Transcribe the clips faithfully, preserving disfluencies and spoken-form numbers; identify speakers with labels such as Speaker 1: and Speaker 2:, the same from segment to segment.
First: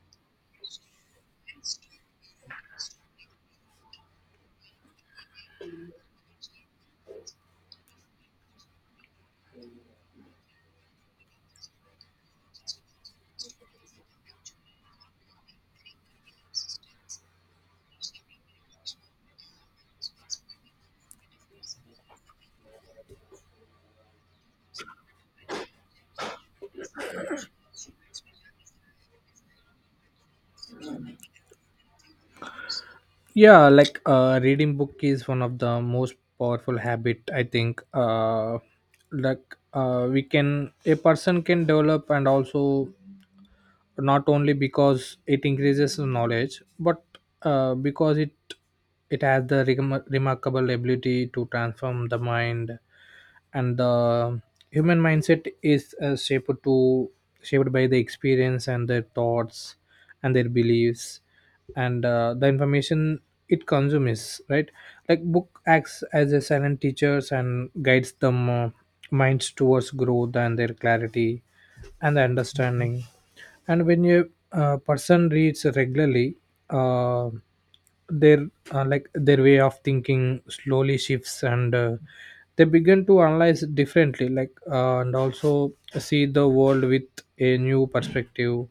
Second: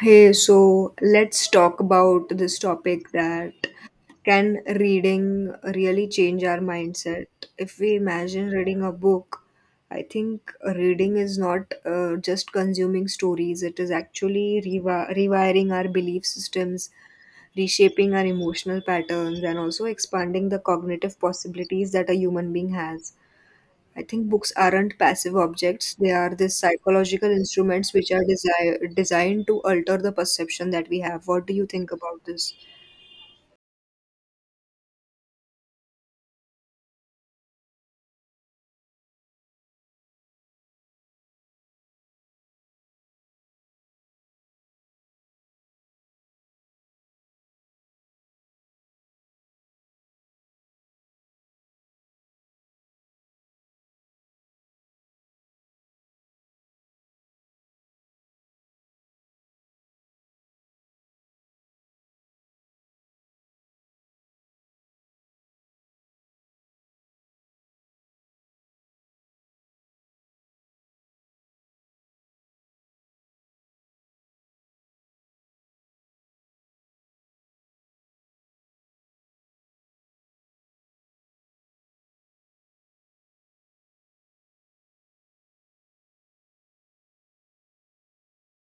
Speaker 1: Hey, so let's talk about this topic that can reading really change our mindset? If we imagine reading a book, I think reading is not uh, just consuming stories. It is actually rewi- rewiring our belief systems, reshaping our emotional patterns, and also expanding the cognitive possibilities that a human being has. I think books aren't passive objects. They are these psychological instruments which are desi- designed to alter the perception that we have. What do you think about this?
Speaker 2: yeah like uh, reading book is one of the most powerful habit i think uh, like uh, we can a person can develop, and also not only because it increases the knowledge, but uh, because it it has the regma- remarkable ability to transform the mind. And the human mindset is uh, shaped to shaped by the experience and their thoughts and their beliefs and uh, the information it consumes, right. Like book acts as a silent teachers and guides them uh, minds towards growth and their clarity and the understanding. And when a uh, person reads regularly, uh, their uh, like their way of thinking slowly shifts, and uh, they begin to analyze differently, like uh, and also see the world with a new perspective.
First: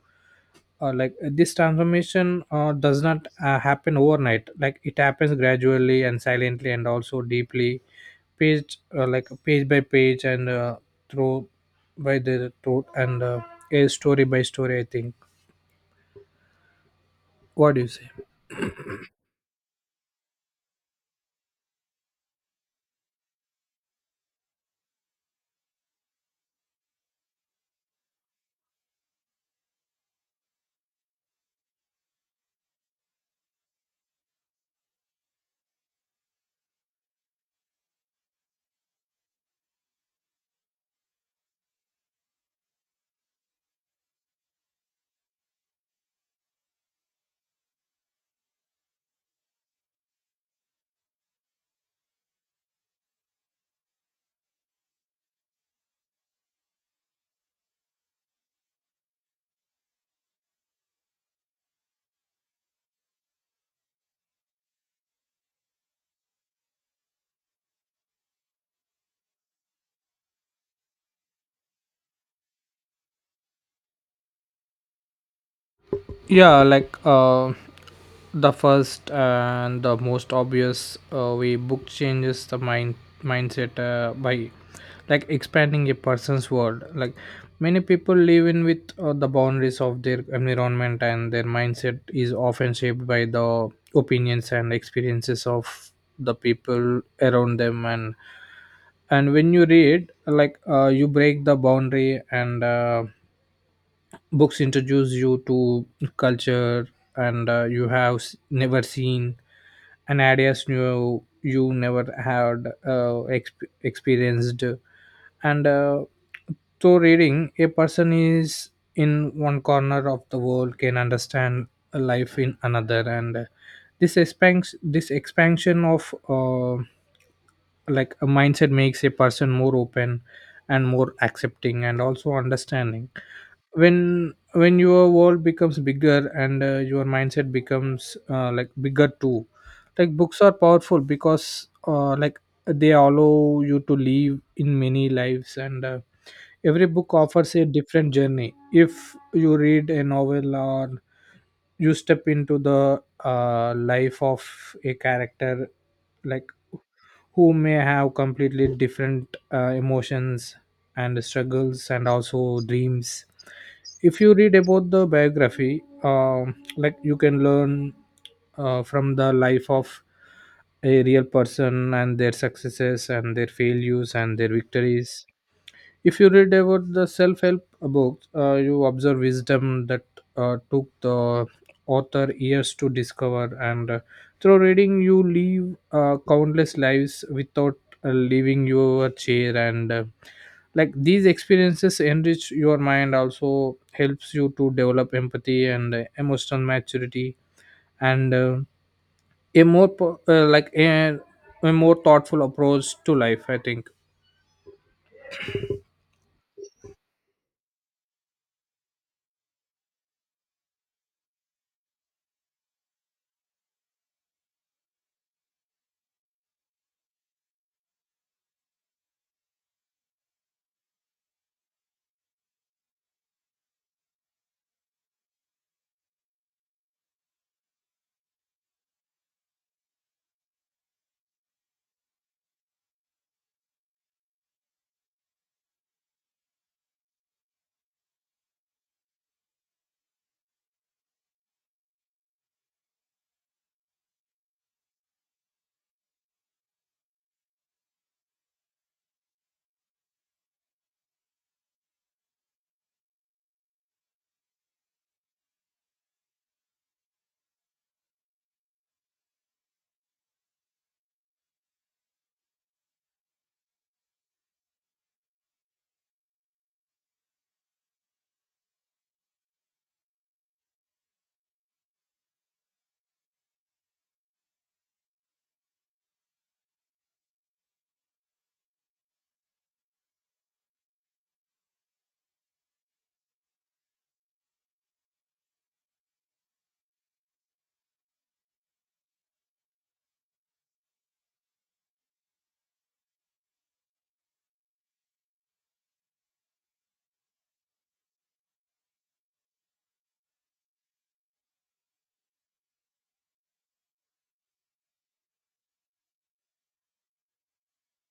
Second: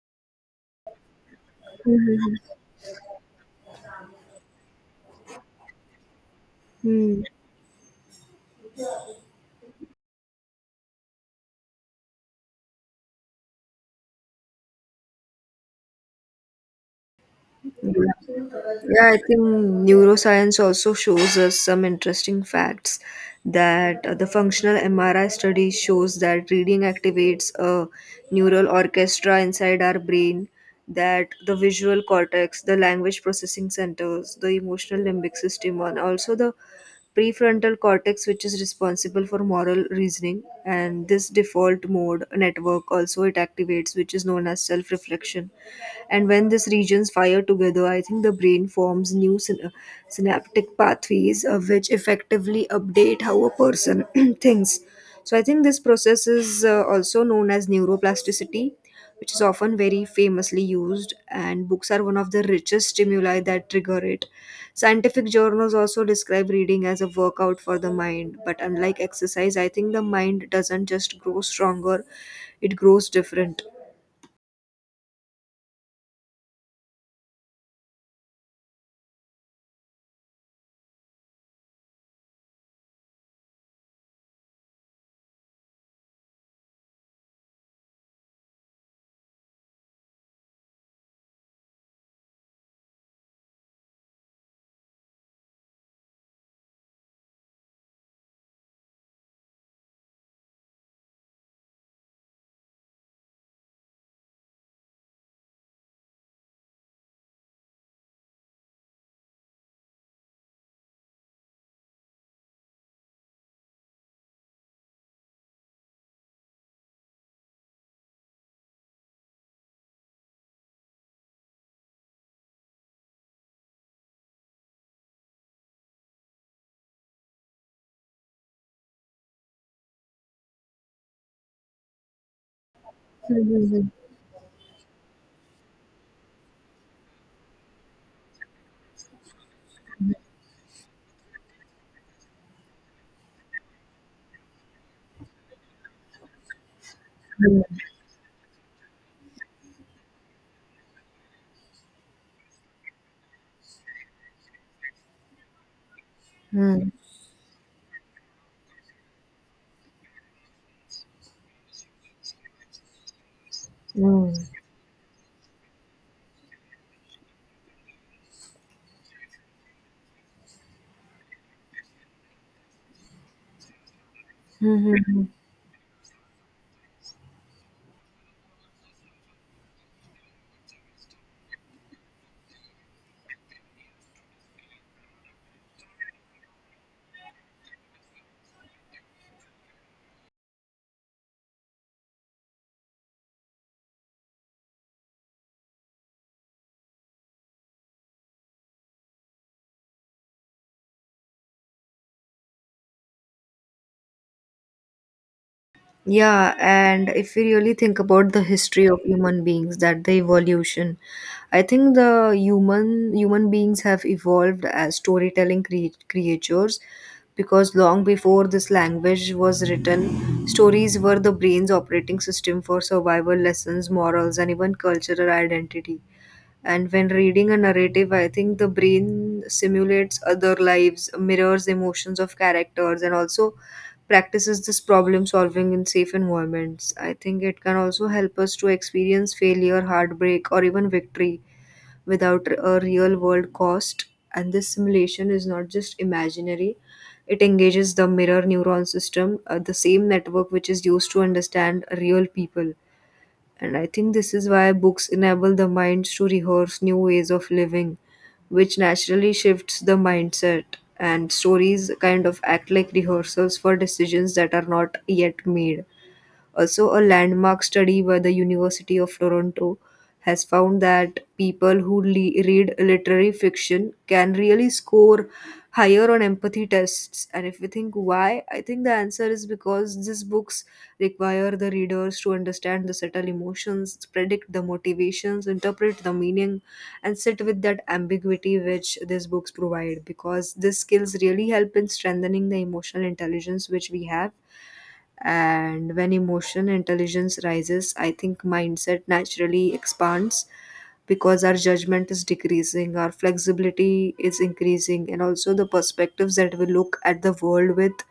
Speaker 2: uh, Like this transformation uh, does not uh, happen overnight, like it happens gradually and silently and
Speaker 1: Hmm.
Speaker 2: also deeply, page uh, like page by page and uh, through by the throat, and uh, a story by story, i think. What do you say?
Speaker 1: Yeah, I think neuroscience also shows us some interesting facts that uh, the functional M R I study shows that reading activates a neural orchestra inside our brain, that the visual cortex, the language processing centers, the emotional limbic system, and also the prefrontal cortex, which is responsible for moral reasoning. And this default mode network also it activates, which is known as self reflection. And when these regions fire together, I think the brain forms new syn- uh, synaptic pathways, uh, which effectively update how a person thinks. So I think this process is uh, also known as neuroplasticity, which is often very famously used, and books are one of the richest stimuli that trigger it. Scientific journals also describe reading as a workout for the mind, but unlike exercise, I think the mind doesn't just grow stronger, it grows different.
Speaker 2: Yeah, like uh, the first and the most obvious uh, way book changes the mind mindset uh, by like expanding a person's world. Like many people live in with uh, the boundaries of their environment, and their mindset is often shaped by the opinions and experiences of the people around them. And and when you read, like uh, you break the boundary, and uh, books introduce you to culture, and uh, you have s- never seen, and ideas you you never had uh, exp- experienced. And uh, through reading, a person is in one corner of the world can understand a life in another. And uh, this expands this expansion of uh, like a mindset makes a person more open and more accepting and also understanding. When when your world becomes bigger, and uh, your mindset becomes uh, like bigger too. Like books are powerful because uh, like they allow you to live in many lives. And uh, every book offers a different journey. If you read a novel, or you step into the uh, life of a character, like
Speaker 1: Hmm.
Speaker 2: who may have completely different uh, emotions and struggles and also dreams. If
Speaker 1: Hmm.
Speaker 2: you read about the biography, um, like you can learn uh, from the life of a real person and their successes and their failures and their
Speaker 1: Mm-hmm.
Speaker 2: victories. If you read about the self-help books, uh, you observe wisdom that uh, took the author years to discover. And uh, through reading, you live uh, countless lives without uh, leaving your chair. And uh, like these experiences enrich your mind, also helps you to develop empathy and uh, emotional maturity, and uh, a more po- uh, like a, a more thoughtful approach to life, i think.
Speaker 1: Yeah, and if we really think about the history of human beings, that the evolution, I think the human human beings have evolved as storytelling cre- creatures, because long before this language was written, stories were the brain's operating system for survival lessons, morals, and even cultural identity. And when reading a narrative, I think the brain simulates other lives, mirrors emotions of characters, and also practices this problem solving in safe environments. I think it can also help us to experience failure, heartbreak, or even victory without a real world cost. And this simulation is not just imaginary, it engages the mirror neuron system, uh, the same network which is used to understand real people. And I think this is why books enable the minds to rehearse new ways of living, which naturally shifts the mindset. And stories kind of act like rehearsals for decisions that are not yet made. Also, a landmark study by the University of Toronto has found that people who le- read literary fiction can really score higher on empathy tests. And if we think why, I think the answer is because these books require the readers to understand the subtle emotions, predict the motivations, interpret the meaning, and sit with that ambiguity which these books provide, because these skills really help in strengthening the emotional intelligence which we have. And when emotional intelligence rises, I think mindset naturally expands, because our judgment is decreasing, our flexibility is increasing, and also the perspectives that we look at the world with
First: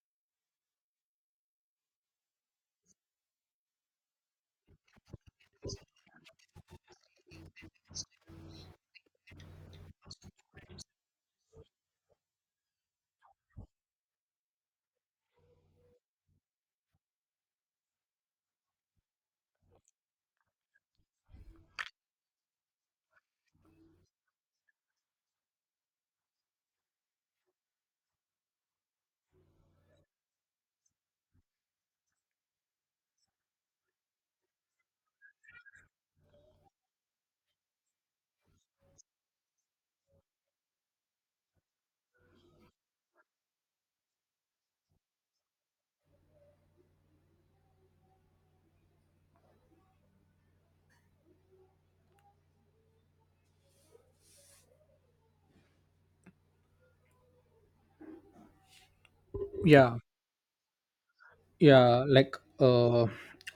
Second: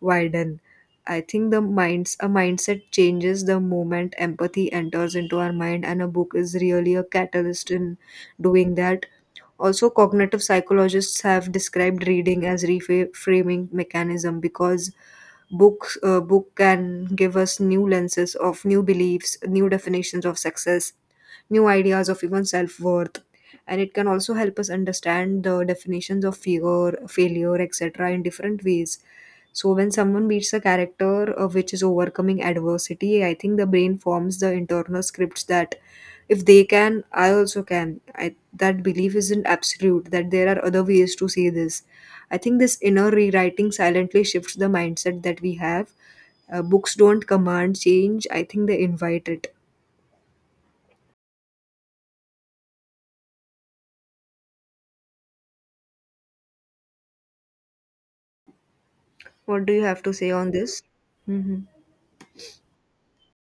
Speaker 1: widen. I think the minds a mindset changes the moment empathy enters into our mind, and a book is really a catalyst in doing that. Also, cognitive psychologists have described reading as reframing mechanism, because books uh, book can give us new lenses of new beliefs, new definitions of success, new ideas of even self-worth. And it can also help us understand the definitions of fear, failure, et cetera in different ways. So when someone beats a character uh, which is overcoming adversity, I think the brain forms the internal scripts that if they can, I also can. I, that belief isn't absolute, that there are other ways to see this. I think this inner rewriting silently shifts the mindset that we have. Uh, books don't command change, I think they invite it. What do you
Speaker 2: Yeah.
Speaker 1: have to say on this? Hmm.
Speaker 2: yeah like uh,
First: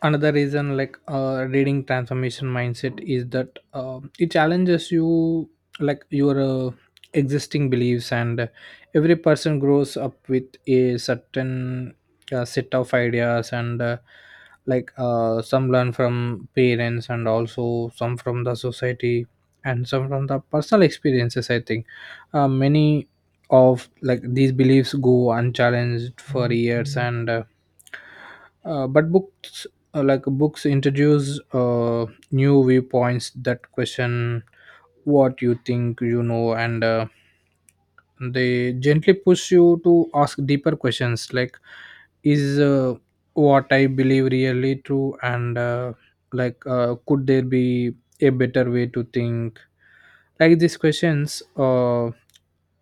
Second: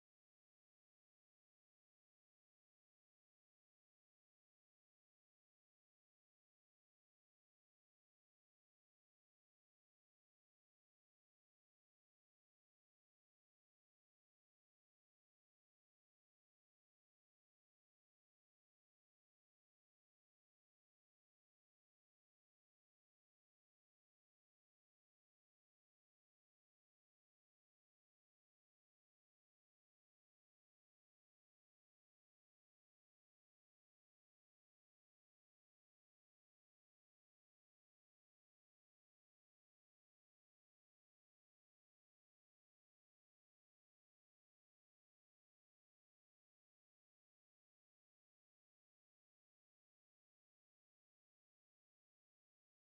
Speaker 2: another reason, like uh, reading transformation mindset is that uh, it challenges you, like your uh, existing beliefs. And every person grows up with a certain uh, set of ideas, and uh, like uh, some learn from parents and also some from the society and some from the personal experiences, i think. Uh, many of like these beliefs go unchallenged for years, and uh, uh, but books, uh, like books introduce uh, new viewpoints that question what you think you know. And uh, they gently push you to ask deeper questions, like is uh, what i believe really true, and uh, like uh, could there be a better way to think. Like these questions uh,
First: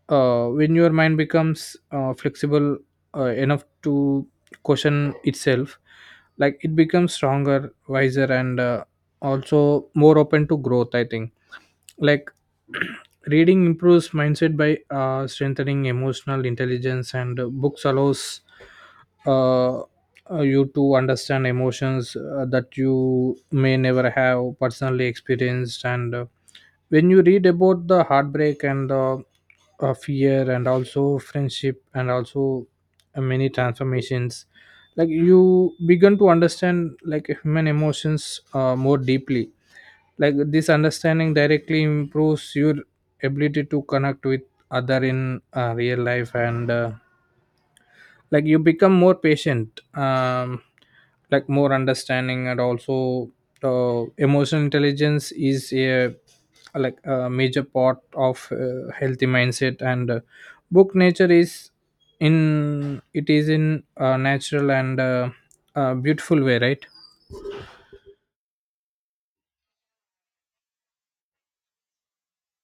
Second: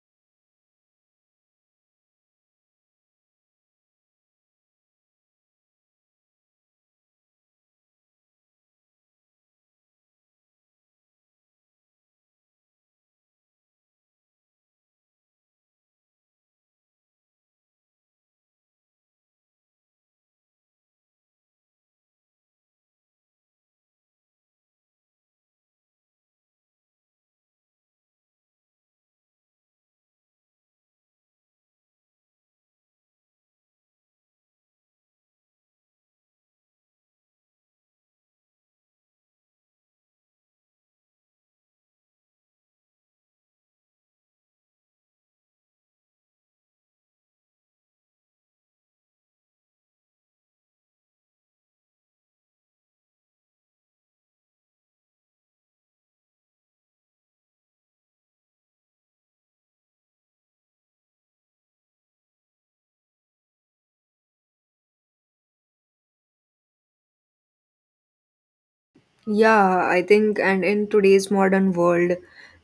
Speaker 2: uh, When your mind becomes uh, flexible uh, enough to question itself, like it becomes stronger, wiser, and uh, also more open to growth, i think. Like reading improves mindset by uh, strengthening emotional intelligence. And uh, books allows uh, uh, you to understand emotions uh, that you may never have personally experienced. And uh, when you read about the heartbreak and uh, uh, fear and also friendship and also uh, many transformations, like you begin to understand, like human emotions uh, more deeply. Like this understanding directly improves your ability to connect with other in uh, real life. And uh, like you become more patient, um, like more understanding and also uh, emotional intelligence is a like a major part of uh, healthy mindset. And uh, book nature is in it is in a natural and uh, uh, beautiful way, right.
Speaker 1: Yeah, I think, and in today's modern world,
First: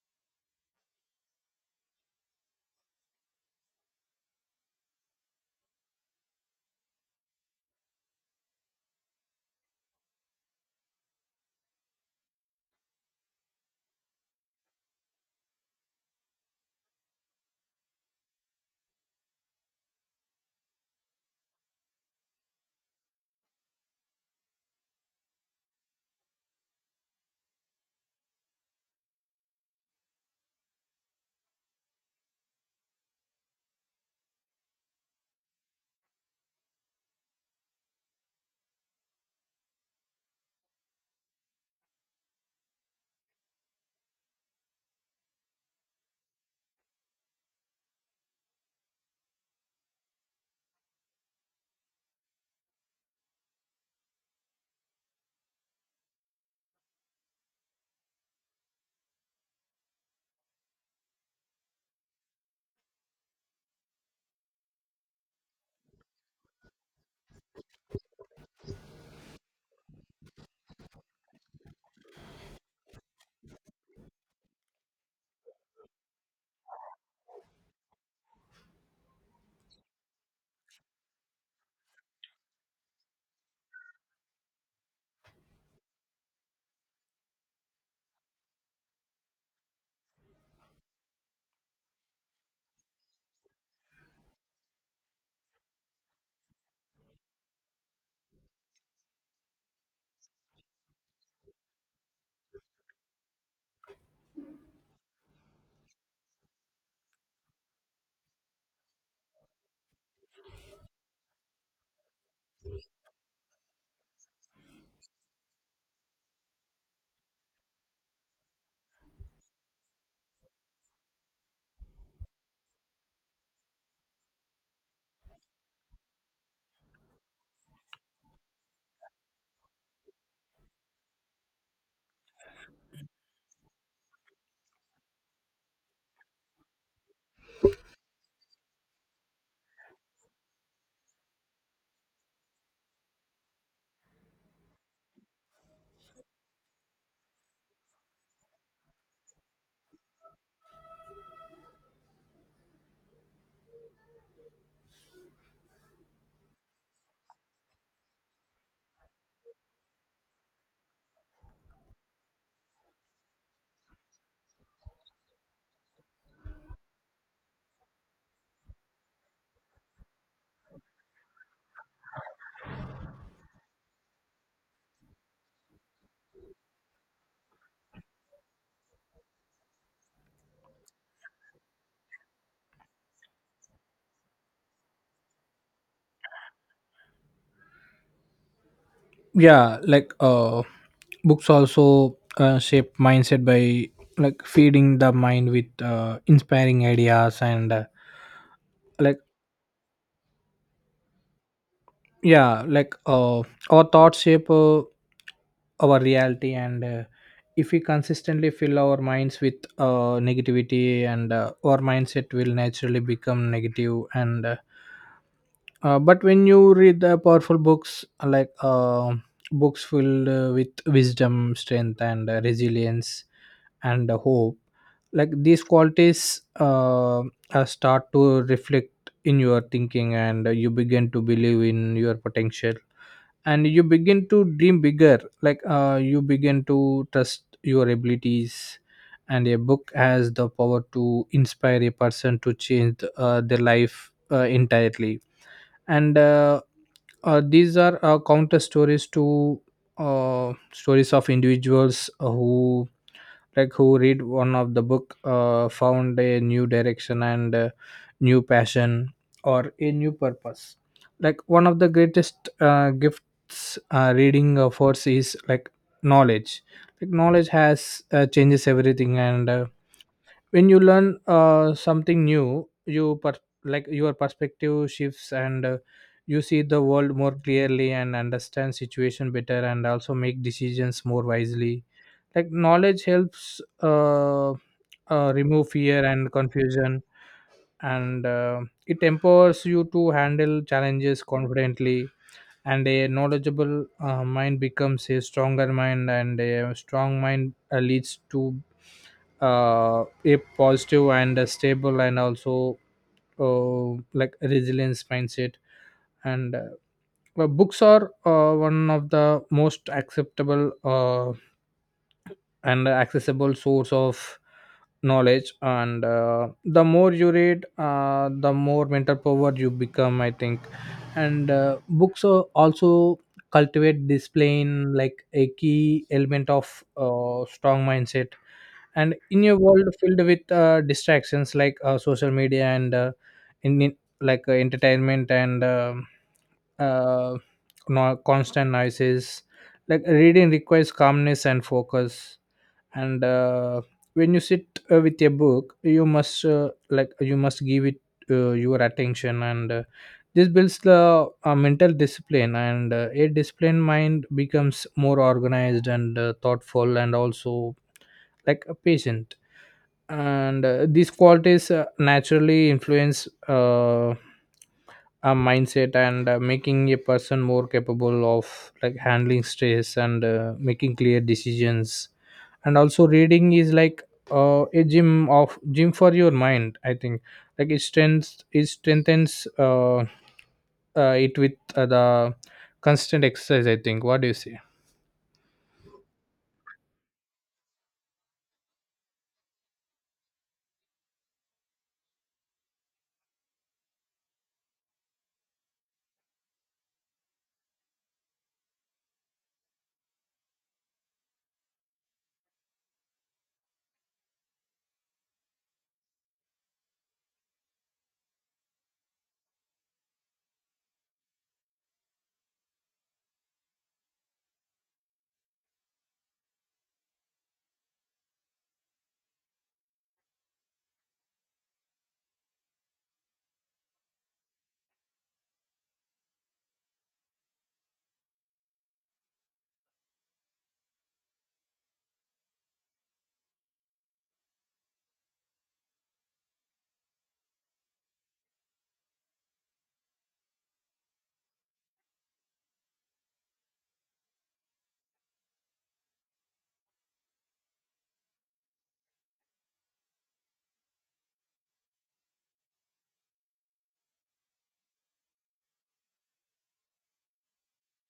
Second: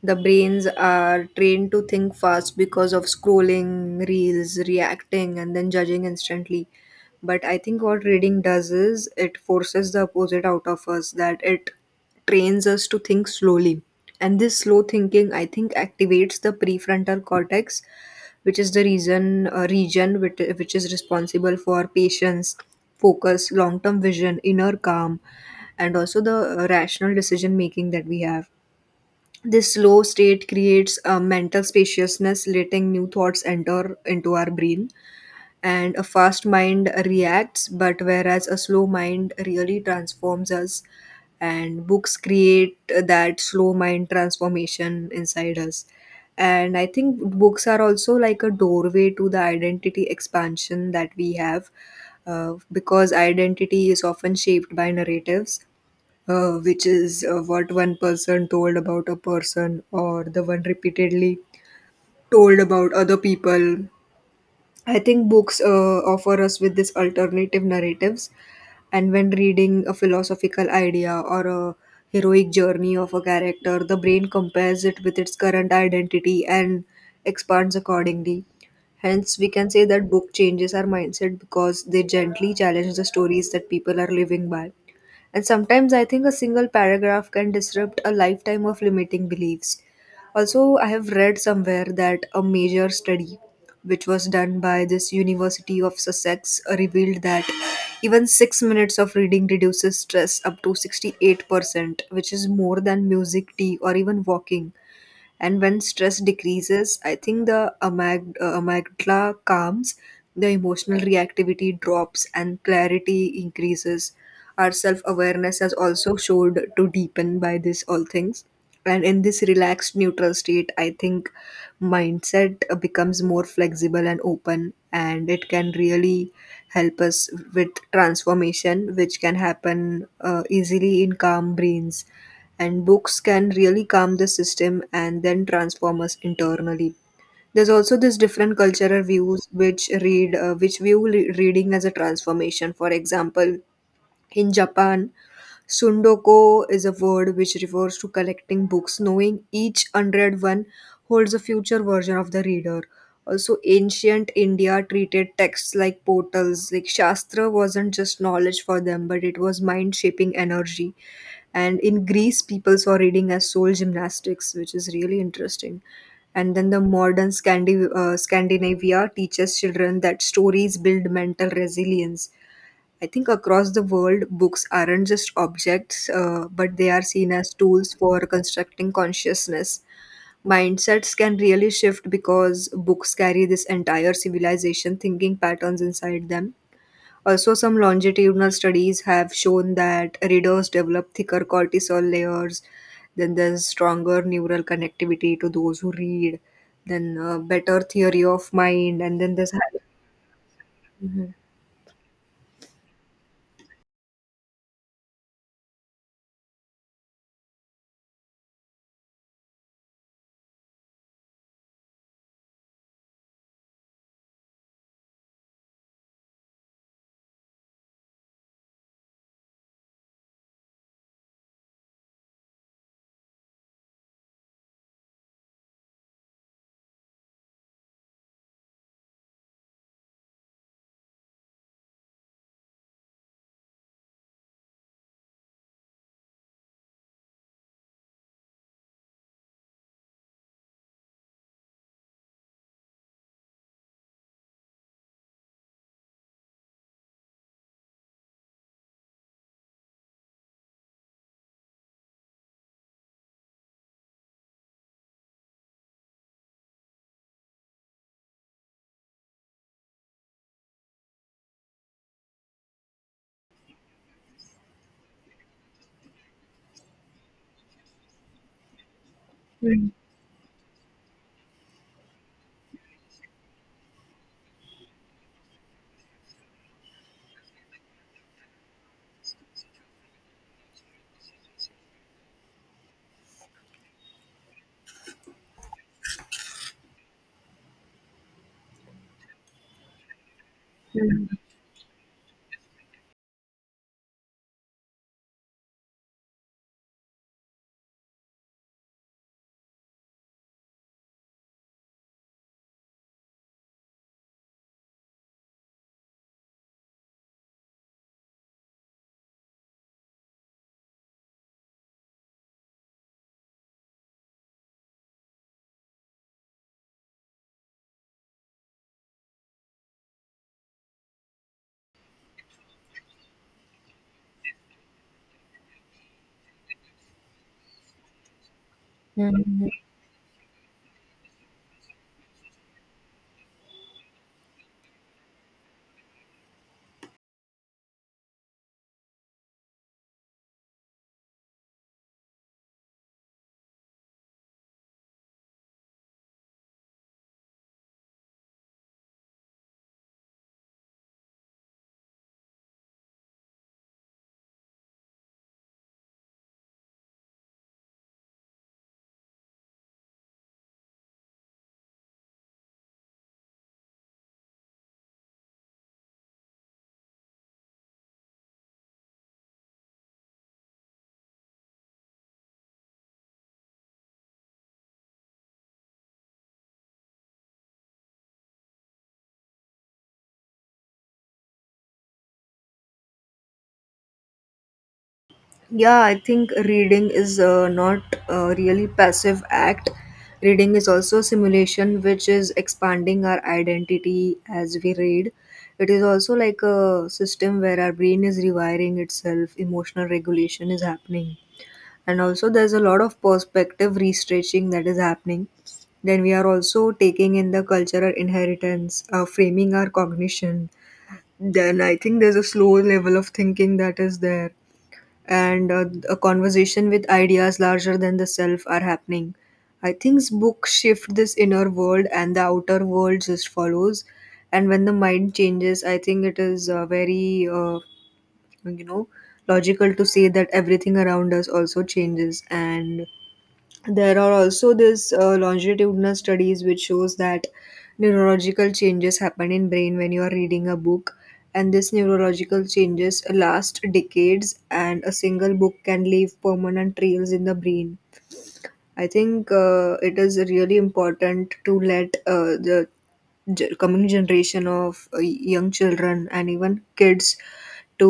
Speaker 1: the brains are trained to think fast because of scrolling, reels, reacting, and then judging instantly. But I think what reading does is it forces the opposite out of us, that it trains us to think slowly. And this slow thinking, I think, activates the prefrontal cortex, which is the reason uh, region which, which is responsible for patience, focus, long term vision, inner calm, and also the uh, rational decision making that we have. This slow state creates a mental spaciousness, letting new thoughts enter into our brain. And a fast mind reacts, but whereas a slow mind really transforms us, and books create that slow mind transformation inside us. And I think books are also like a doorway to the identity expansion that we have, uh, because identity is often shaped by narratives, uh, which is uh, what one person told about a person or the one repeatedly told about other people. I think books uh, offer us with these alternative narratives, and when reading a philosophical idea or a heroic journey of a character, the brain compares it with its current identity and expands accordingly. Hence, we can say that book changes our mindset because they gently challenge the stories that people are living by. And sometimes I think a single paragraph can disrupt a lifetime of limiting beliefs. Also, I have read somewhere that a major study, which was done by this University of Sussex, uh, revealed that even six minutes of reading reduces stress up to sixty-eight percent, which is more than music, tea, or even walking. And when stress decreases, I think the amyg- uh, amygdala calms, the emotional reactivity drops, and clarity increases. Our self awareness has also showed to deepen by this all things. And in this relaxed, neutral state, I think mindset uh, becomes more flexible and open, and it can really help us with transformation, which can happen uh, easily in calm brains. And books can really calm the system and then transform us internally. There's also this different cultural views which read uh, which view re- reading as a transformation. For example, in Japan, Sundoko is a word which refers to collecting books, knowing each unread one holds a future version of the reader. Also, ancient India treated texts like portals. Like Shastra wasn't just knowledge for them, but it was mind shaping energy. And in Greece, people saw reading as soul gymnastics, which is really interesting. And then the modern Scandi- uh, Scandinavia teaches children that stories build mental resilience. I think across the world, books aren't just objects, uh, but they are seen as tools for constructing consciousness. Mindsets can really shift because books carry this entire civilization thinking patterns inside them. Also, some longitudinal studies have shown
Speaker 2: yeah like
Speaker 1: that
Speaker 2: uh
Speaker 1: readers develop thicker
Speaker 2: books
Speaker 1: cortisol
Speaker 2: also uh,
Speaker 1: layers,
Speaker 2: shape
Speaker 1: then
Speaker 2: mindset
Speaker 1: there's
Speaker 2: by
Speaker 1: stronger
Speaker 2: like
Speaker 1: neural
Speaker 2: feeding the
Speaker 1: connectivity to
Speaker 2: mind with
Speaker 1: those who
Speaker 2: uh,
Speaker 1: read,
Speaker 2: inspiring
Speaker 1: then uh,
Speaker 2: ideas and
Speaker 1: better
Speaker 2: uh,
Speaker 1: theory of mind, and
Speaker 2: like
Speaker 1: then there's.
Speaker 2: yeah like uh, our thoughts shape uh, our reality. And uh, if we consistently fill our minds with uh, negativity, and uh, our mindset will naturally become negative. And uh, Uh, but when you read the powerful books, like uh, books filled uh, with wisdom, strength, and uh, resilience, and uh, hope, like these qualities uh, uh, start to reflect in your thinking. And uh, you begin to believe in your potential, and you begin to dream bigger. Like uh, you begin to trust your abilities, and a book has the power to inspire a person to change uh, their life uh, entirely. And uh, uh, these are uh, counter stories to uh, stories of individuals who like who read one of the book uh, found a new direction and uh, new passion or a new purpose. Like one of the greatest uh, gifts uh, reading uh, force is like knowledge. Like knowledge has uh, changes everything. And uh,
Speaker 1: Mhm.
Speaker 2: when you learn uh, something new, you per- like your perspective shifts, and uh, you see the world more clearly and understand situation better and also make decisions more wisely. Like knowledge helps uh, uh, remove fear and confusion, and uh, it empowers you to handle challenges confidently. And a knowledgeable uh, mind becomes a stronger mind, and a strong mind uh, leads to uh, a positive and a stable and also uh, like resilience mindset. And uh, well, books are uh, one of the most acceptable uh, and accessible source of knowledge. And uh, the more you read, uh, the more mental power you become, i think. And uh, books are also cultivate this plane, like a key element of uh, strong mindset. And in a
Speaker 1: Mhm.
Speaker 2: world filled with uh, distractions, like uh, social media and uh, in in- like uh, entertainment and um uh, no, constant noises, like reading requires calmness and focus. And uh, when you sit uh, with a book, you must uh, like you must give it uh, your attention. And uh, this builds the uh, mental discipline. And uh, a disciplined mind becomes more organized and uh, thoughtful and also like a patient. And uh, these qualities uh, naturally influence uh, uh, mindset, and uh, making a person more capable of like handling stress and uh, making clear decisions. And also reading is like uh, a gym of gym for your mind, i think. Like it strengthens it strengthens uh, uh, it with uh, the constant exercise, i think. What do you say?
Speaker 1: Yeah, I think reading is uh, not a really passive act. Reading is also simulation, which is expanding our identity as we read. It is also like a system where our brain is rewiring itself, emotional regulation is happening. And also, there's a lot of perspective restretching that is happening. Then we are also taking in the cultural inheritance, uh, framing our cognition. Then I think there's a slow level of thinking that is there, and uh, a conversation with ideas larger than the self are happening. I think books shift this inner world and the outer world just follows. And when the mind changes, I think it is uh, very, uh, you know, logical to say that everything around us also changes. And there are also this uh, longitudinal studies which shows that neurological changes happen in brain when you are reading a book, and this neurological changes last decades, and a single book can leave permanent trails in the brain. I think uh, it is really important to let uh, the ge- coming generation of uh, young children and even kids to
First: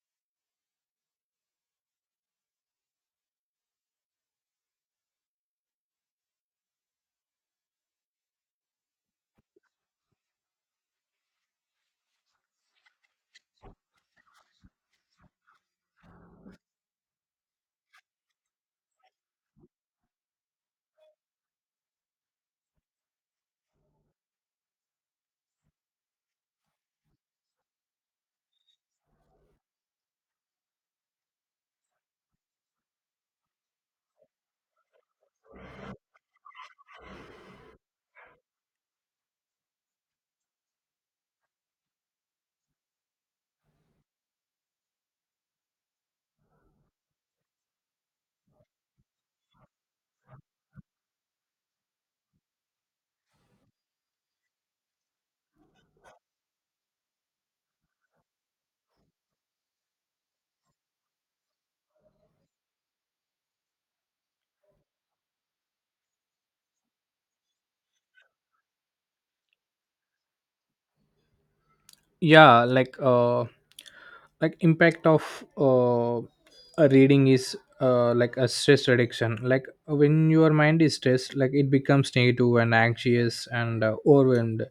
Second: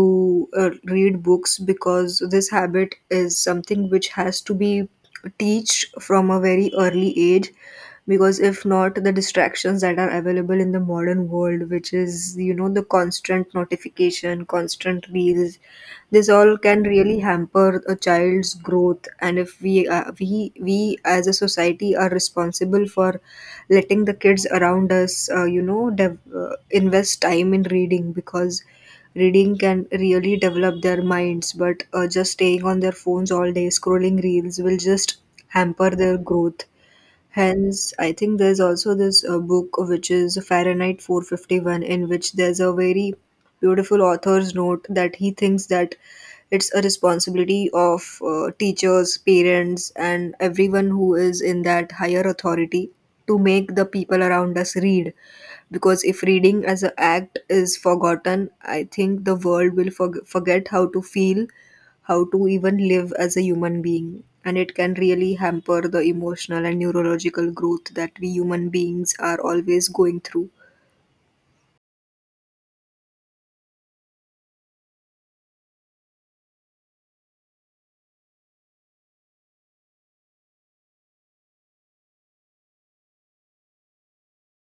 Speaker 1: uh, read books, because this habit is something which has to be teach from a very early age. Because if not, the distractions that are available in the modern world, which is, you know, the constant notification, constant reels, this all can really hamper a child's growth. And if we uh, we we as a society are responsible for letting the kids around us, uh, you know, dev- uh, invest time in reading, because reading can really develop their minds. But uh, just staying on their phones all day scrolling reels will just hamper their growth. Hence, I think there's also this uh, book which is Fahrenheit four fifty-one, in which there's a very beautiful author's note that he thinks that it's a responsibility of uh, teachers, parents, and everyone who is in that higher authority to make the people around us read. Because if reading as an act is forgotten, I think the world will forg forget how to feel, how to even live as a human being. And it can really hamper the emotional and neurological growth that we human beings are always going through.
Speaker 2: yeah like uh like impact of uh a reading is uh like a stress reduction. Like when your mind is stressed, like it becomes negative and anxious and uh, overwhelmed.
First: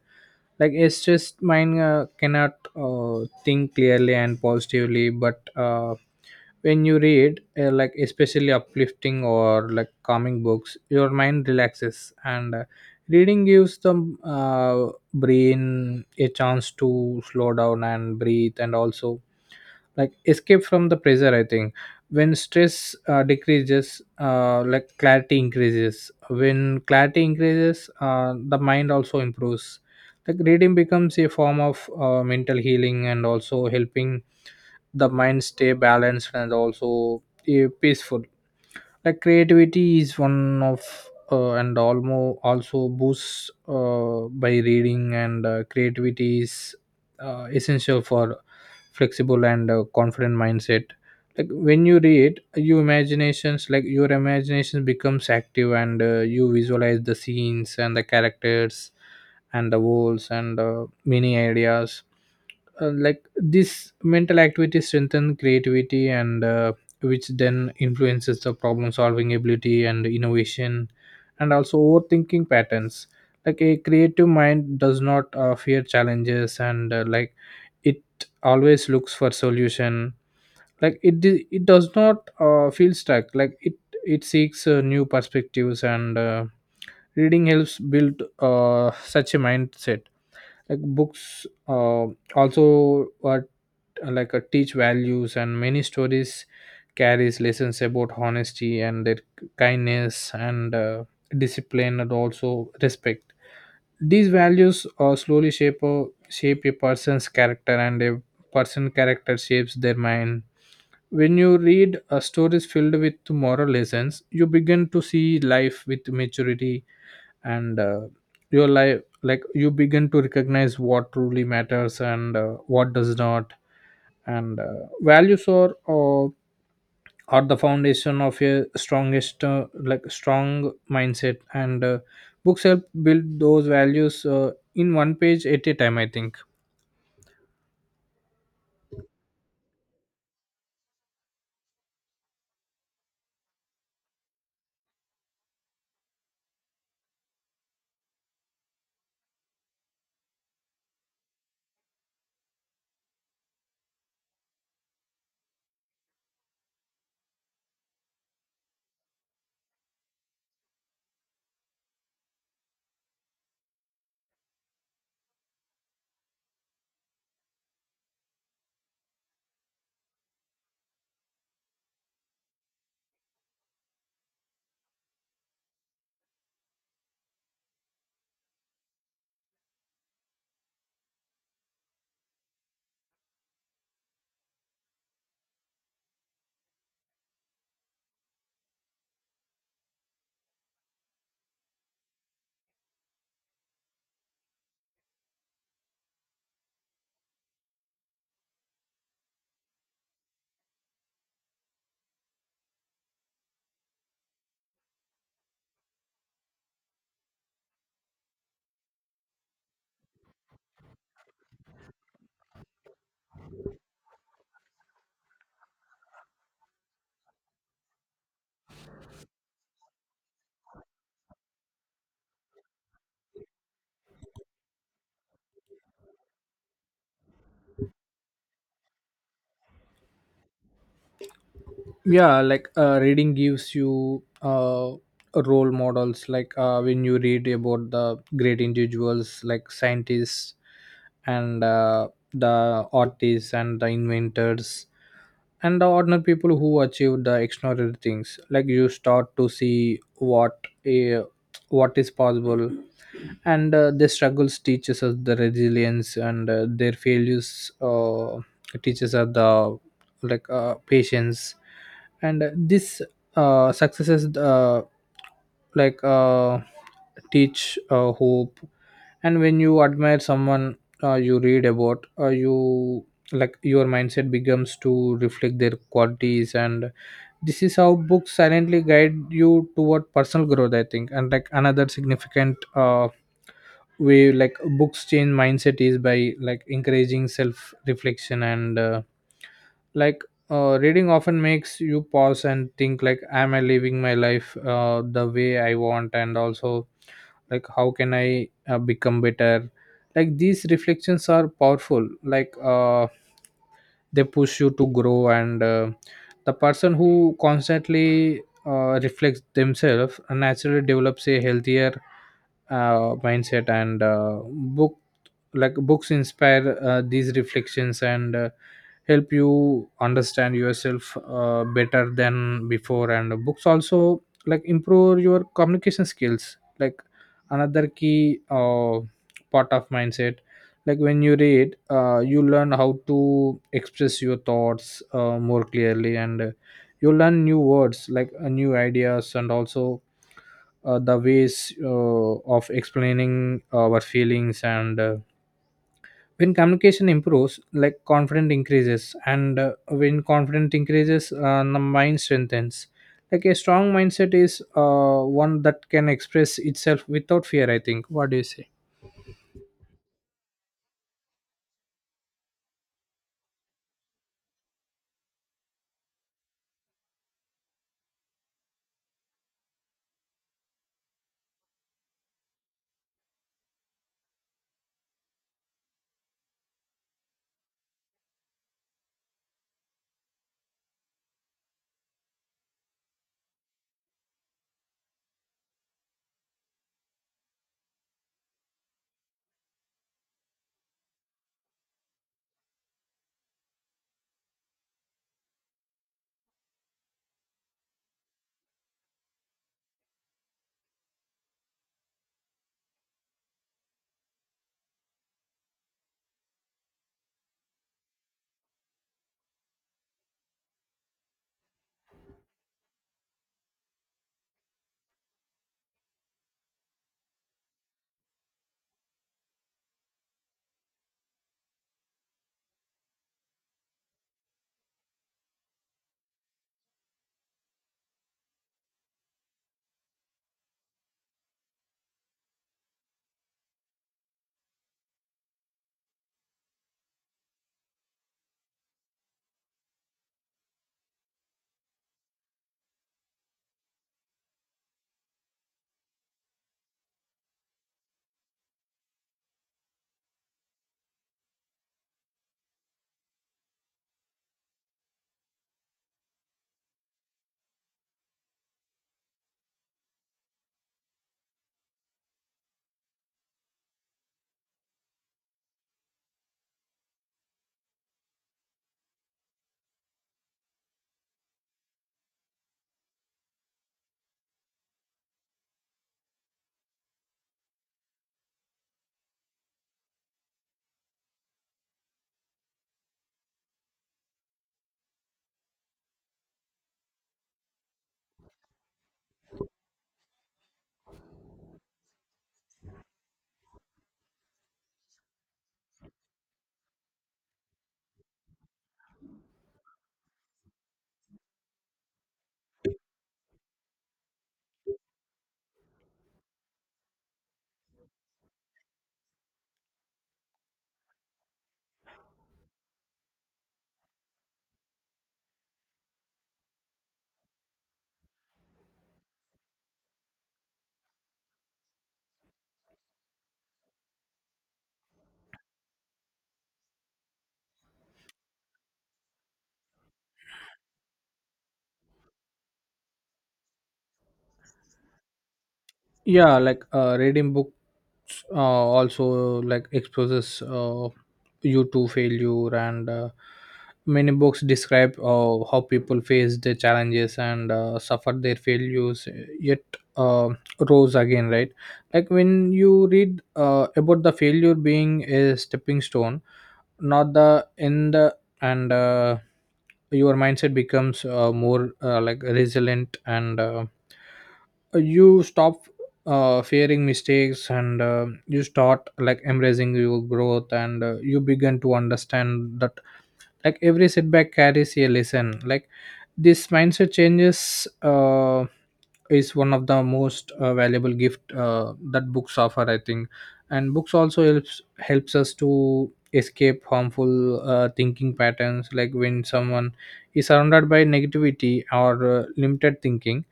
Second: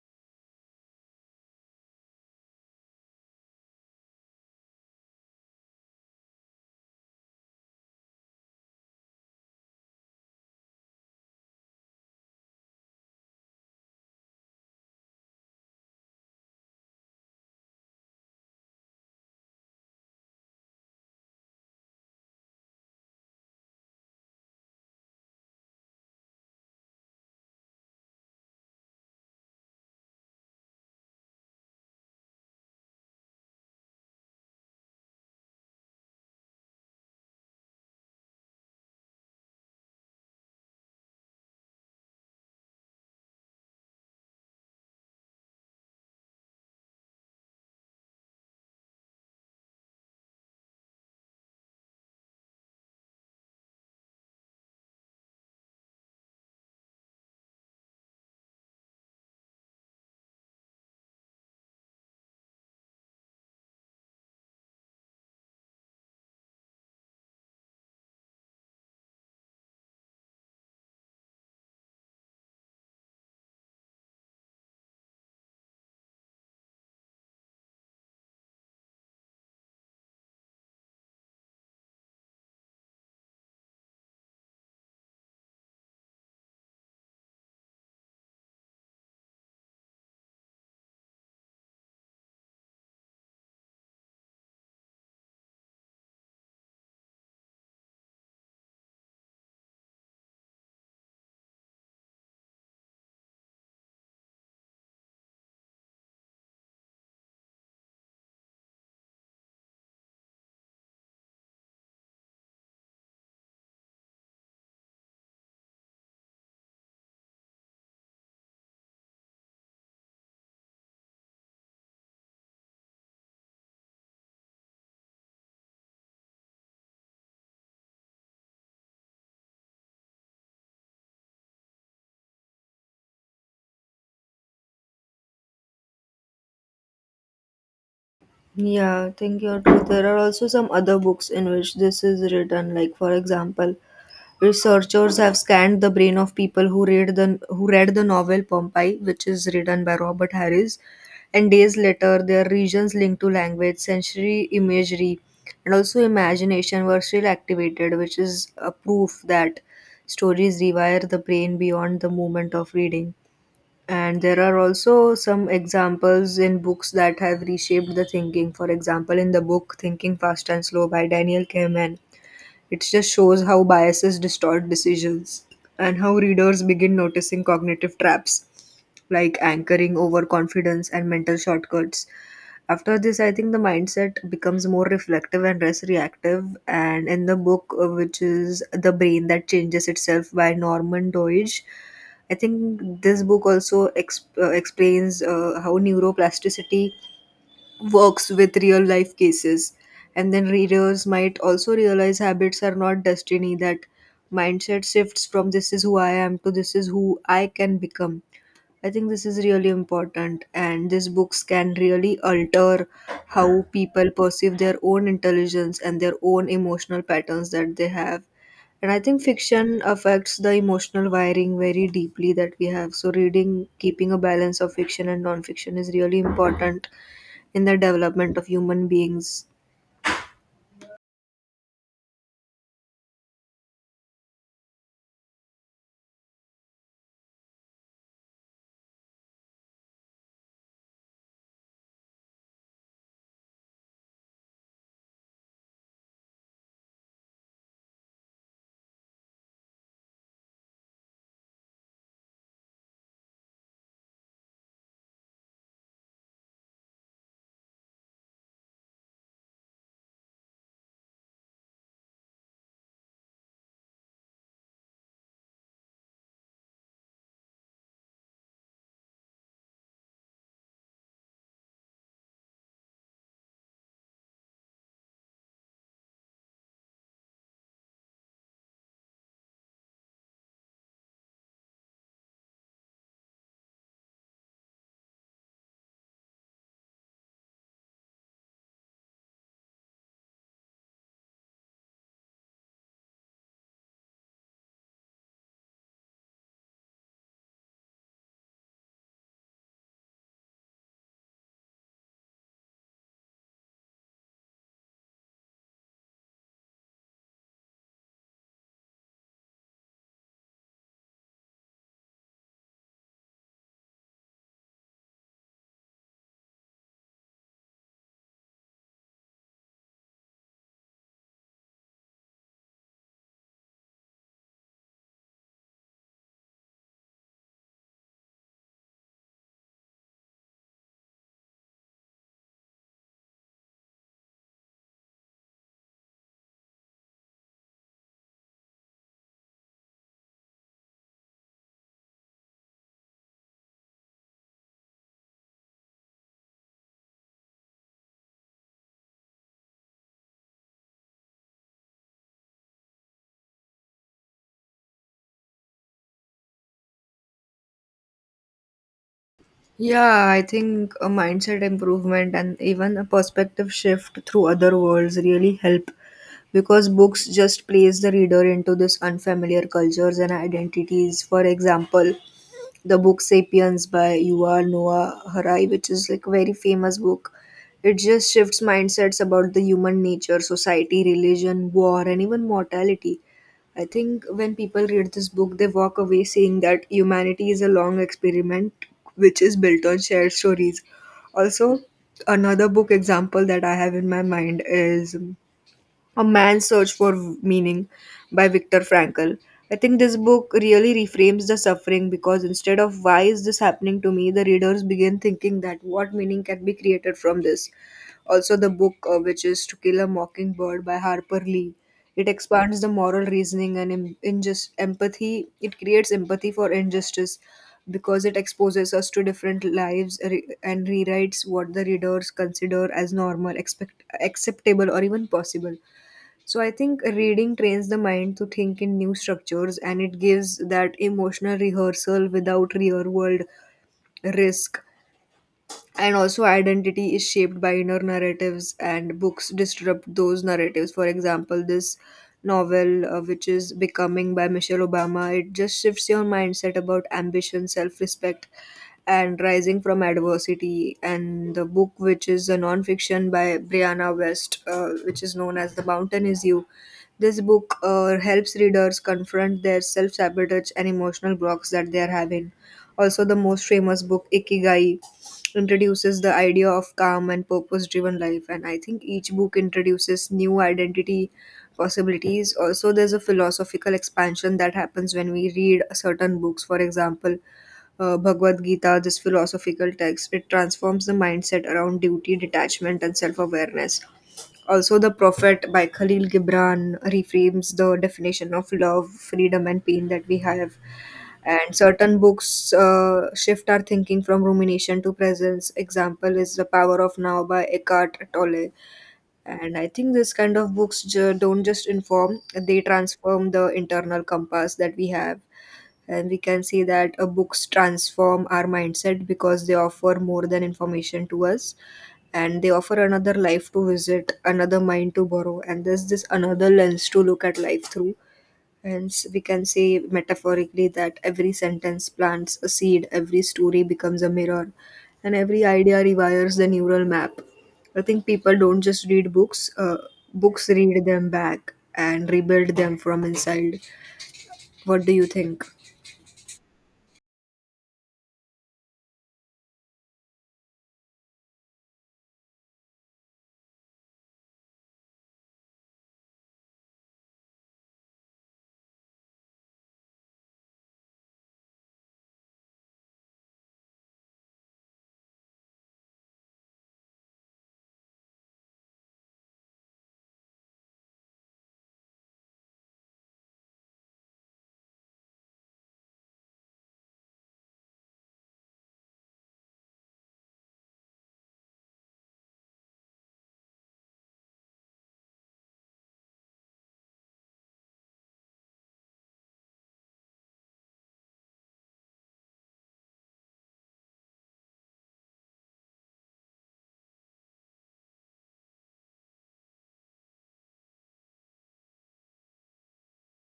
Speaker 2: Like a stressed mind uh, cannot uh, think clearly and positively. But uh when you read, uh, like especially uplifting or like calming books, your mind relaxes. And uh, reading gives them uh, brain a chance to slow down and breathe and also like escape from the pressure, i think. When stress uh, decreases, uh, like clarity increases. When clarity increases, uh, the mind also improves. Like reading becomes a form of uh, mental healing, and also helping the mind stay balanced and also uh, peaceful. Like creativity is one of uh, and almost also boosts uh, by reading. And uh, creativity is uh, essential for flexible and uh, confident mindset. Like when you read your imaginations, like your imagination becomes active, and uh, you visualize the scenes and the characters and the walls and uh, many ideas. Uh, like this mental activity strengthen creativity, and uh, which then influences the problem solving ability and innovation and also overthinking patterns. Like a creative mind does not uh, fear challenges, and uh, like it always looks for solution. Like it di- it does not uh, feel stuck. Like it it seeks uh, new perspectives. And uh, reading helps build uh, such a mindset. Like books uh, also uh, like uh, teach values, and many stories carries lessons about honesty and their kindness and uh, discipline and also respect. These values uh, slowly shape a, shape a person's character, and a person character shapes their mind. When you read uh, stories filled with moral lessons, you begin to see life with maturity. And uh, your life like you begin to recognize what truly matters and uh, what does not. And uh, values are uh, are the foundation of a strongest uh, like strong mindset. And uh, books help build those values uh, in one page at a time, i think.
Speaker 1: Yeah, I think you're true. There are also some other books in which this is written, like, for example, researchers have scanned the brain of people who read the who read the novel Pompeii, which is written by Robert Harris, and days later their regions linked to language, sensory imagery, and also imagination were still activated, which is a proof that stories rewire the brain beyond the moment of reading. And there are also some examples in books that have reshaped the thinking. For example, in the book Thinking Fast and Slow by Daniel Kahneman, it just shows how biases distort decisions and how readers begin noticing cognitive traps like anchoring overconfidence and mental shortcuts. After this, I think the mindset becomes more reflective and less reactive. And in the book, uh, which is The Brain That Changes Itself by Norman Doidge, I think this book also exp- uh, explains uh, how neuroplasticity works with real life cases. And then readers might also realize habits are not destiny, that mindset shifts from this is who I am to this is who I can become. I think this is really important, and these books can really alter how people perceive their own intelligence and their own emotional patterns that they have. And I think fiction affects the emotional wiring very deeply that we have. So, reading, keeping a balance of fiction and non-fiction is really important in the development of human beings.
Speaker 2: yeah like uh, reading gives You uh, role models, like uh, when you read about the great individuals like scientists and uh, the artists and the inventors and the ordinary people who achieve the extraordinary things, like you start to see what a what is possible, and uh, their struggles teaches us the resilience, and uh, their failures uh, teaches us the, like uh, patience, and uh, this uh, successes, uh, like uh, teach uh, hope. And when you admire someone, uh, you read about, uh, you, like your mindset becomes to reflect their qualities, and this is how books silently guide you toward personal growth, I think. And like another significant, uh, way like books change mindset is by like encouraging self reflection, and uh, like uh, reading often makes you pause and think, like am I living my life uh, the way I want, and also like how can I uh, become better. Like these reflections are powerful, like uh, they push you to grow, and uh, the person who constantly uh, reflects themselves naturally develops a healthier, uh, mindset. And uh, book like books inspire uh, these reflections and uh, help you understand yourself uh, better than before. And books also like improve your communication skills, like another key, uh, part of mindset. Like when you read, uh, you learn how to express your thoughts uh, more clearly, and uh, you learn new words, like uh, new ideas, and also uh, the ways uh, of explaining our feelings. And uh, when communication improves, like confidence increases, and uh, when confidence increases, uh, the mind strengthens. Like a strong mindset is uh, one that can express itself without fear, I think. What do you say?
Speaker 1: Yeah, I think a mindset improvement and even a perspective shift through other worlds really help, because books just place the reader into this unfamiliar cultures and identities. For example, the book *Sapiens* by Yuval Noah Harari, which is like a very famous book, it just shifts mindsets about the human nature, society, religion, war, and even mortality. I think when people read this book, they walk away saying that humanity is a long experiment which is built on shared stories. Also, another book example that I have in my mind is A Man's Search for Meaning by Viktor Frankl. I think this book really reframes the suffering, because instead of why is this happening to me, the readers begin thinking that what meaning can be created from this. Also, the book, uh, which is To Kill a Mockingbird by Harper Lee, it expands the moral reasoning and in, injust, empathy. It creates empathy for injustice because it exposes us to different lives re- and rewrites what the readers consider as normal, expect, acceptable, or even possible. So I think reading trains the mind to think in new structures, and it gives that emotional rehearsal without real world risk. And also, identity is shaped by inner narratives, and books disrupt those narratives. For example, this novel, uh, which is Becoming by Michelle Obama, it just shifts your mindset about ambition, self respect, and Rising from Adversity. And the book, which is a non-fiction by Brianna West, uh, which is known as The Mountain Is You. This book uh, helps readers confront their self sabotage and emotional blocks that they are having. Also, the most famous book, Ikigai, introduces the idea of calm and purpose driven life. And I think each book introduces new identity possibilities. Also, there's a philosophical expansion that happens when we read certain books. For example, uh, Bhagavad Gita, this philosophical text, it transforms the mindset around duty, detachment, and self awareness. Also, The Prophet by Khalil Gibran reframes the definition of love, freedom, and pain that we have. And certain books uh, shift our thinking from rumination to presence. Example is The Power of Now by Eckhart Tolle. And I think this kind of books ju- don't just inform, they transform the internal compass that we have, and we can see that uh, books transform our mindset, because they offer more than information to us, and they offer another life to visit, another mind to borrow, and there's this another lens to look at life through. Hence we can say metaphorically that every sentence plants a seed, every story becomes a mirror, and every idea rewires the neural map. I think people don't just read books, uh, books read them back and rebuild them from inside. What do you think?
Speaker 2: Yeah, like uh, reading books uh, also like exposes, uh, you to failure, and uh, many books describe uh, how people face their challenges, and uh, suffer their failures, yet uh, rose again, right? Like when you read uh, about the failure being a stepping stone, not the end, and uh, your mindset becomes uh, more uh, like resilient, and uh, you stop uh, fearing mistakes, and uh, you start like embracing your growth, and uh, you begin to understand that like every setback carries a lesson. Like this mindset changes, uh, is one of the most uh, valuable gift uh, that books offer, I think. And books also helps helps us to escape harmful uh, thinking patterns, like when someone is surrounded by negativity or uh, limited thinking,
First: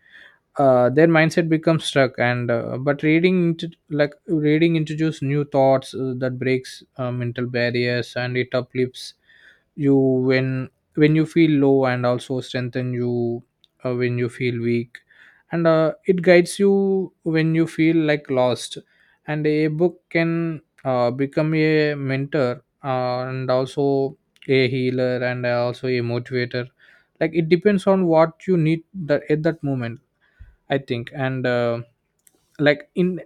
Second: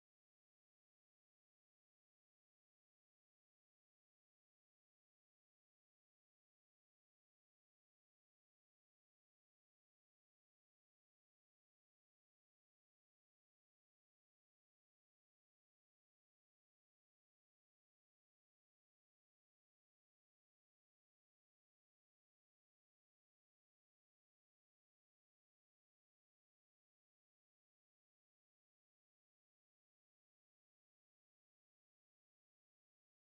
Speaker 2: uh, their mindset becomes stuck. And uh, but reading into like reading introduces new thoughts uh, that breaks uh, mental barriers, and it uplifts you when when you feel low, and also strengthen you uh, when you feel weak, and uh, it guides you when you feel like lost. And a book can uh, become a mentor, uh, and also a healer, and also a motivator. Like it depends on what you need that at that moment, I think. And uh, like in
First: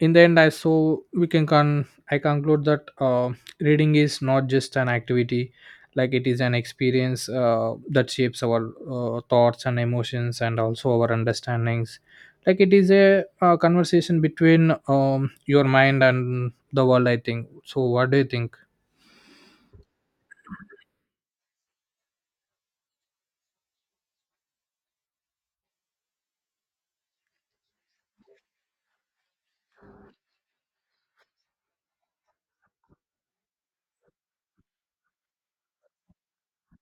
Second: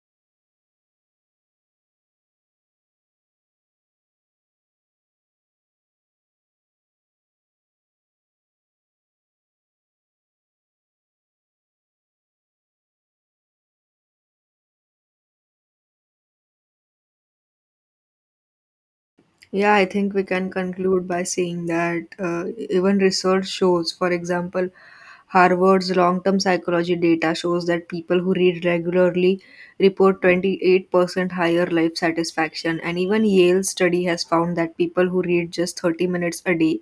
Speaker 2: in the end, I so we can con I conclude that uh, reading is not just an activity, like it is an experience uh, that shapes our uh, thoughts and emotions, and also our understandings. Like it is a, uh conversation between um, your mind and the world, I think. So what do you think?
Speaker 1: Yeah, I think we can conclude by saying that uh, even research shows, for example, Harvard's long term psychology data shows that people who read regularly report twenty-eight percent higher life satisfaction. And even Yale's study has found that people who read just thirty minutes a day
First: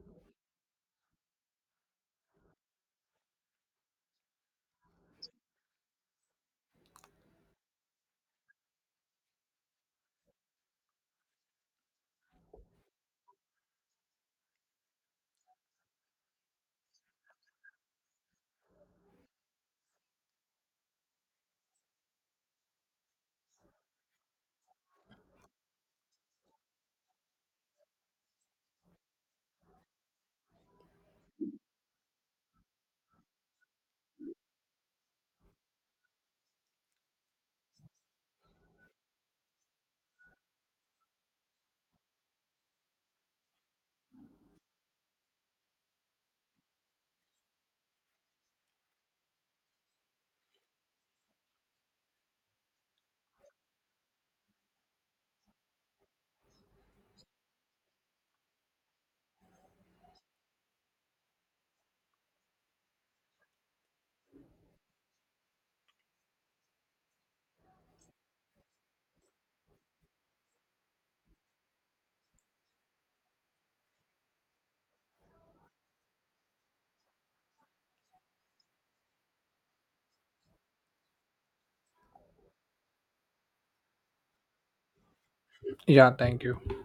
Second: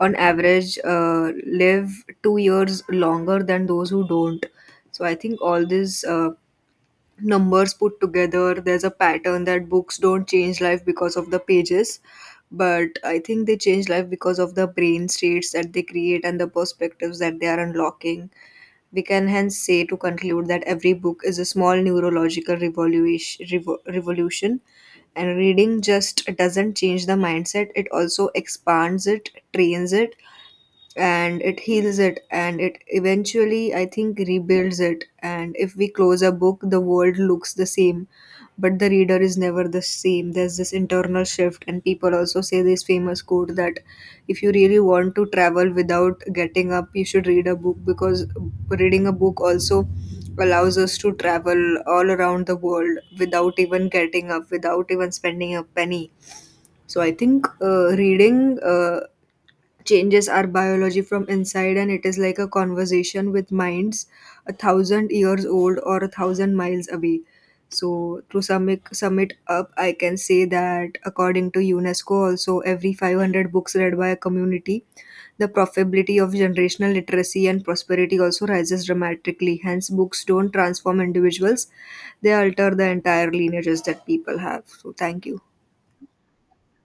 Speaker 1: on average uh, live two years longer than those who don't. So I think all these uh, numbers put together, there's a pattern that books don't change life because of the pages, but I think they change life because of the brain states that they create and the perspectives that they are unlocking. We can hence say to conclude that every book is a small neurological revolution, revo- revolution. And reading just doesn't change the mindset, it also expands it, trains it, and it heals it, and it eventually, I think, rebuilds it. And if we close a book, the world looks the same, but the reader is never the same. There's this internal shift, and people also say this famous quote that if you really want to travel without getting up, you should read a book, because reading a book also allows us to travel all around the world without even getting up, without even spending a penny. So I think uh, reading uh, changes our biology from inside, and it is like a conversation with minds a thousand years old or a thousand miles away. So to sum it, sum it up, I can say that according to UNESCO also, every five hundred books read by a community, the probability of generational literacy and prosperity also rises dramatically. Hence books don't transform individuals, they alter the entire lineages that people have. So thank you.
Speaker 2: Yeah. Thank you.